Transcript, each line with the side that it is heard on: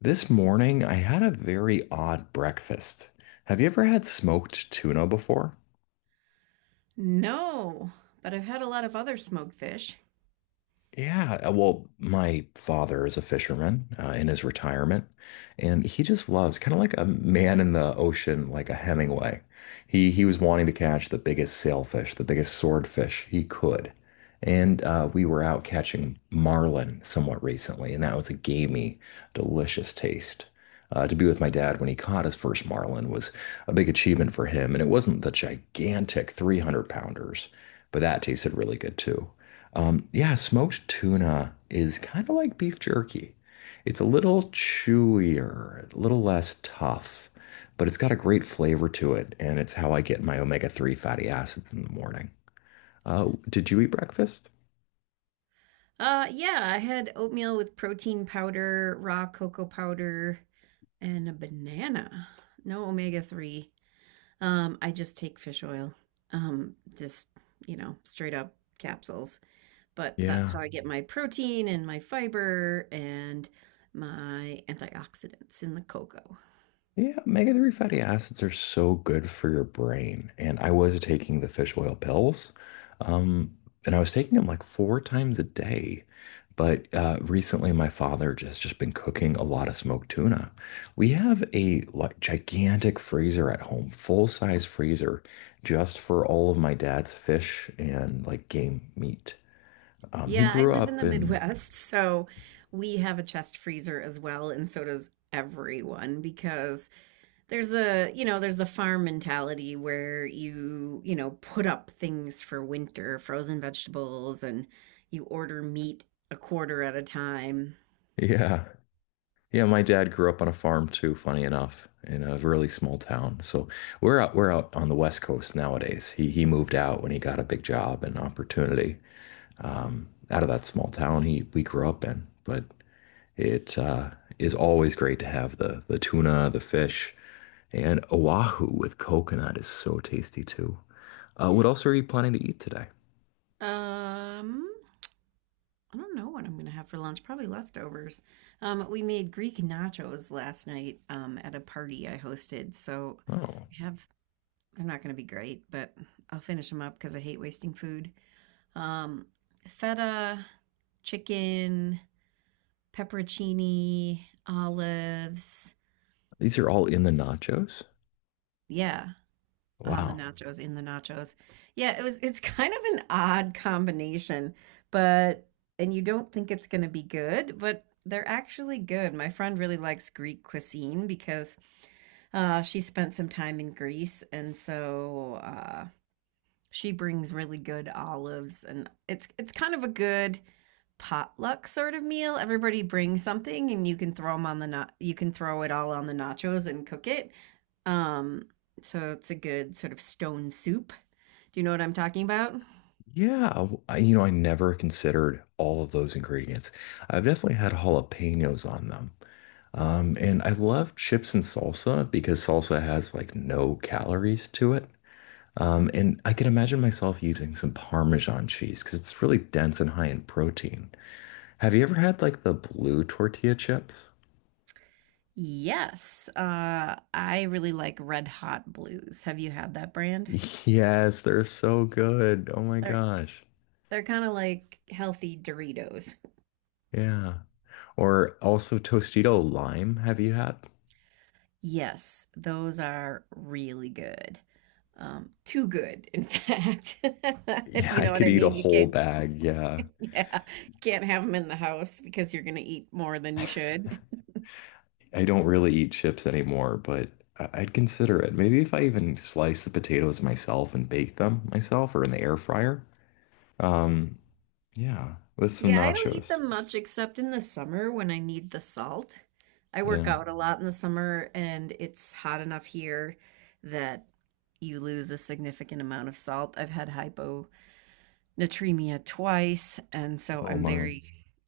left: This morning, I had a very odd breakfast. Have you ever had smoked tuna before?
right: No, but I've had a lot of other smoked fish.
left: Yeah, well, my father is a fisherman in his retirement, and he just loves kind of like a man in the ocean, like a Hemingway. He was wanting to catch the biggest sailfish, the biggest swordfish he could, and we were out catching marlin somewhat recently, and that was a gamey, delicious taste. To be with my dad when he caught his first marlin was a big achievement for him, and it wasn't the gigantic 300 pounders, but that tasted really good too. Yeah, smoked tuna is kind of like beef jerky. It's a little chewier, a little less tough, but it's got a great flavor to it, and it's how I get my omega-3 fatty acids in the morning. Did you eat breakfast?
right: Yeah, I had oatmeal with protein powder, raw cocoa powder, and a banana. No omega 3. I just take fish oil. Um, just, Straight up capsules. But that's
left: Yeah.
right: how I get my protein and my fiber and my antioxidants in the cocoa.
left: Yeah, omega-3 fatty acids are so good for your brain. And I was taking the fish oil pills, um, and I was taking them like four times a day. But recently, my father has just been cooking a lot of smoked tuna. We have a like gigantic freezer at home, full-size freezer, just for all of my dad's fish and like game meat. He
right: Yeah, I
left: grew
right: live in
left: up
right: the
left: in,
right: Midwest, so we have a chest freezer as well, and so does everyone because there's the farm mentality where you put up things for winter, frozen vegetables, and you order meat a quarter at a time.
left: yeah. Yeah, my dad grew up on a farm too, funny enough, in a really small town. So we're out on the West Coast nowadays. He moved out when he got a big job and opportunity out of that small town he we grew up in. But it is always great to have the tuna, the fish, and Oahu with coconut is so tasty too. What else are you planning to eat today?
right: Um, I don't know what I'm gonna have for lunch. Probably leftovers. We made Greek nachos last night, at a party I hosted, so.
left: Oh,
right: We have They're not going to be great, but I'll finish them up because I hate wasting food. Um, Feta, chicken, pepperoncini, olives.
left: these are all in the nachos.
right: Yeah, on the
left: Wow.
right: nachos, in the nachos. Yeah, it was. It's kind of an odd combination, but and you don't think it's going to be good, but they're actually good. My friend really likes Greek cuisine because she spent some time in Greece, and so she brings really good olives, and it's kind of a good potluck sort of meal. Everybody brings something and you can throw them on the you can throw it all on the nachos and cook it. Um so it's a good sort of stone soup. Do you know what I'm talking about?
left: Yeah, I never considered all of those ingredients. I've definitely had jalapenos on them. And I love chips and salsa because salsa has like no calories to it. And I can imagine myself using some Parmesan cheese because it's really dense and high in protein. Have you ever had like the blue tortilla chips?
right: Yes. I really like Red Hot Blues. Have you had that brand?
left: Yes, they're so good. Oh my
right: They're
left: gosh.
right: they're kind of like healthy Doritos.
left: Yeah. Or also Tostito lime. Have you had?
right: Yes, those are really good. Too good, in fact, if
left: Yeah,
right: you
left: I
right: know what
left: could
right: I
left: eat a
right: mean. You
left: whole
right: can't,
left: bag. Yeah.
right: yeah, you can't have them in the house because you're going to eat more than you should.
left: I don't really eat chips anymore, but I'd consider it. Maybe if I even slice the potatoes myself and bake them myself or in the air fryer. Um, yeah, with some
right: Yeah, I don't eat
left: nachos.
right: them much except in the summer when I need the salt. I work
left: Yeah.
right: out a lot in the summer and it's hot enough here that you lose a significant amount of salt. I've had hyponatremia twice, and so
left: Oh
right: I'm
left: my.
right: very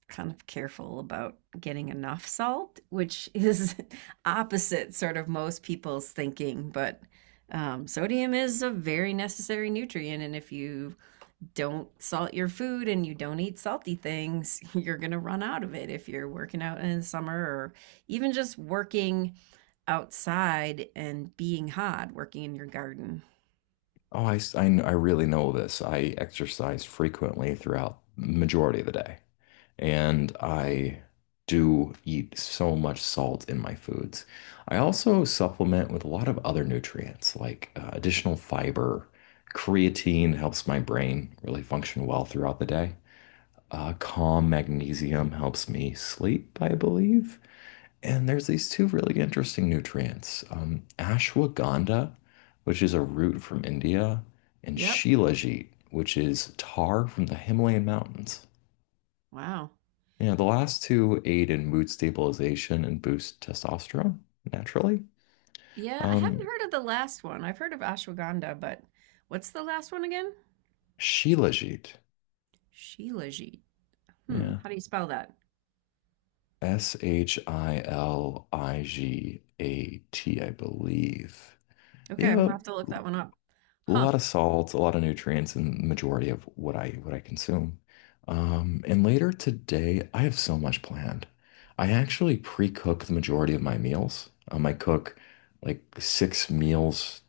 right: kind of careful about getting enough salt, which is, opposite sort of most people's thinking. But sodium is a very necessary nutrient, and if you don't salt your food and you don't eat salty things, you're going to run out of it if you're working out in the summer or even just working outside and being hot, working in your garden.
left: Oh, I really know this. I exercise frequently throughout the majority of the day. And I do eat so much salt in my foods. I also supplement with a lot of other nutrients like additional fiber. Creatine helps my brain really function well throughout the day. Calm magnesium helps me sleep, I believe. And there's these two really interesting nutrients ashwagandha, which is a root from India, and
right: Yep.
left: shilajit, which is tar from the Himalayan mountains.
right: Wow.
left: Yeah, the last two aid in mood stabilization and boost testosterone naturally.
right: Yeah, I haven't
left: Um,
right: heard of the last one. I've heard of ashwagandha, but what's the last one again?
left: Shilajit.
right: Shilajit. Hmm,
left: Yeah.
right: how do you spell that?
left: Shiligat, I believe.
right: Okay, I'm
left: Yeah,
right: gonna have to look
left: but
right: that one up.
left: a
right: Huh.
left: lot of salts, a lot of nutrients in the majority of what I consume. And later today, I have so much planned. I actually pre-cook the majority of my meals. I cook like six meals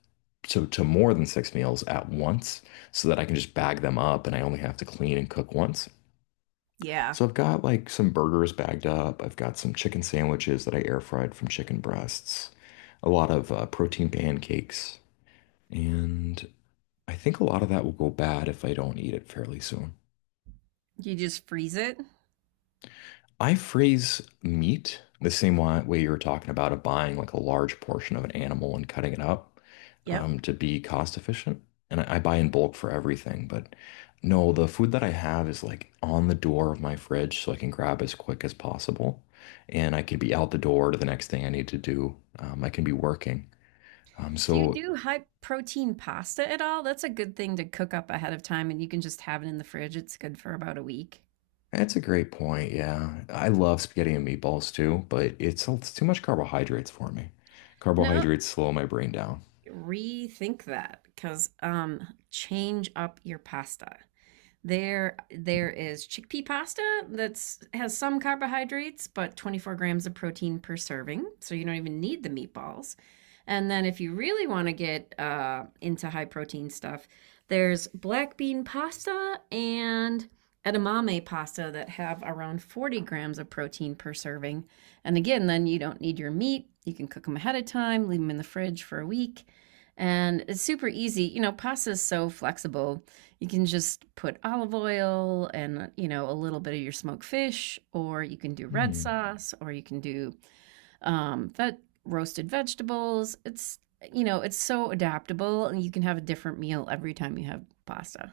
left: to more than six meals at once so that I can just bag them up and I only have to clean and cook once.
right: Yeah.
left: So I've got like some burgers bagged up. I've got some chicken sandwiches that I air fried from chicken breasts, a lot of protein pancakes, and I think a lot of that will go bad if I don't eat it fairly soon.
right: You just freeze it?
left: I freeze meat the same way you were talking about of buying like a large portion of an animal and cutting it up
right: Yep.
left: to be cost efficient. And I buy in bulk for everything, but no, the food that I have is like on the door of my fridge so I can grab as quick as possible. And I can be out the door to the next thing I need to do. I can be working. Um,
right: Do you
left: so
right: do high protein pasta at all? That's a good thing to cook up ahead of time and you can just have it in the fridge. It's good for about a week.
left: that's a great point. Yeah. I love spaghetti and meatballs too, but it's too much carbohydrates for me.
right: No,
left: Carbohydrates slow my brain down.
right: rethink that because change up your pasta. There is chickpea pasta that's has some carbohydrates, but 24 grams of protein per serving, so you don't even need the meatballs. And then, if you really want to get into high protein stuff, there's black bean pasta and edamame pasta that have around 40 grams of protein per serving. And again, then you don't need your meat. You can cook them ahead of time, leave them in the fridge for a week. And it's super easy. You know, pasta is so flexible, you can just put olive oil and, you know, a little bit of your smoked fish, or you can do red
left: Hmm.
right: sauce, or you can do roasted vegetables. It's, you know, it's so adaptable and you can have a different meal every time you have pasta.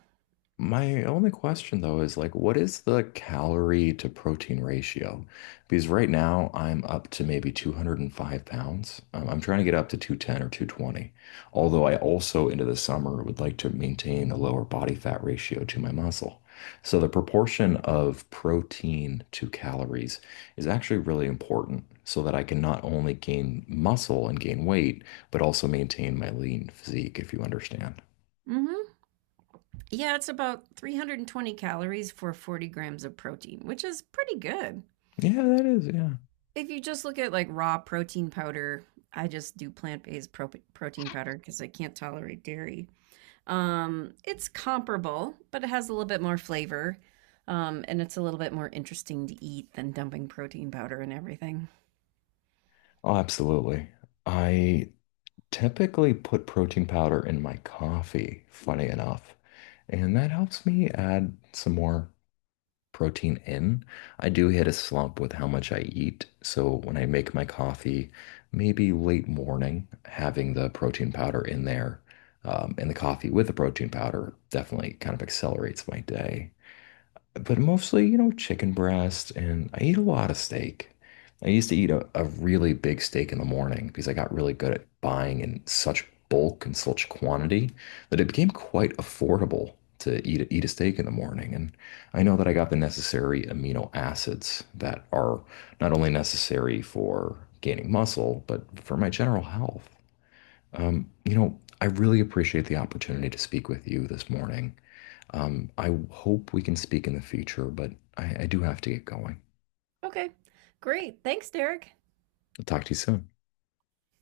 left: My only question though is like, what is the calorie to protein ratio? Because right now I'm up to maybe 205 pounds. I'm trying to get up to 210 or 220. Although I also into the summer would like to maintain a lower body fat ratio to my muscle. So the proportion of protein to calories is actually really important so that I can not only gain muscle and gain weight, but also maintain my lean physique, if you understand.
right: Hmm. Yeah, it's about 320 calories for 40 grams of protein, which is pretty good.
left: Yeah, that is, yeah.
right: If you just look at like raw protein powder, I just do plant based protein powder because I can't tolerate dairy. It's comparable, but it has a little bit more flavor. And it's a little bit more interesting to eat than dumping protein powder and everything.
left: Oh, absolutely. I typically put protein powder in my coffee, funny enough, and that helps me add some more protein in. I do hit a slump with how much I eat, so when I make my coffee, maybe late morning, having the protein powder in there, and the coffee with the protein powder definitely kind of accelerates my day but mostly, chicken breast, and I eat a lot of steak. I used to eat a really big steak in the morning because I got really good at buying in such bulk and such quantity that it became quite affordable to eat a steak in the morning. And I know that I got the necessary amino acids that are not only necessary for gaining muscle, but for my general health. I really appreciate the opportunity to speak with you this morning. I hope we can speak in the future, but I do have to get going.
right: Okay, great. Thanks, Derek.
left: I'll talk to you soon.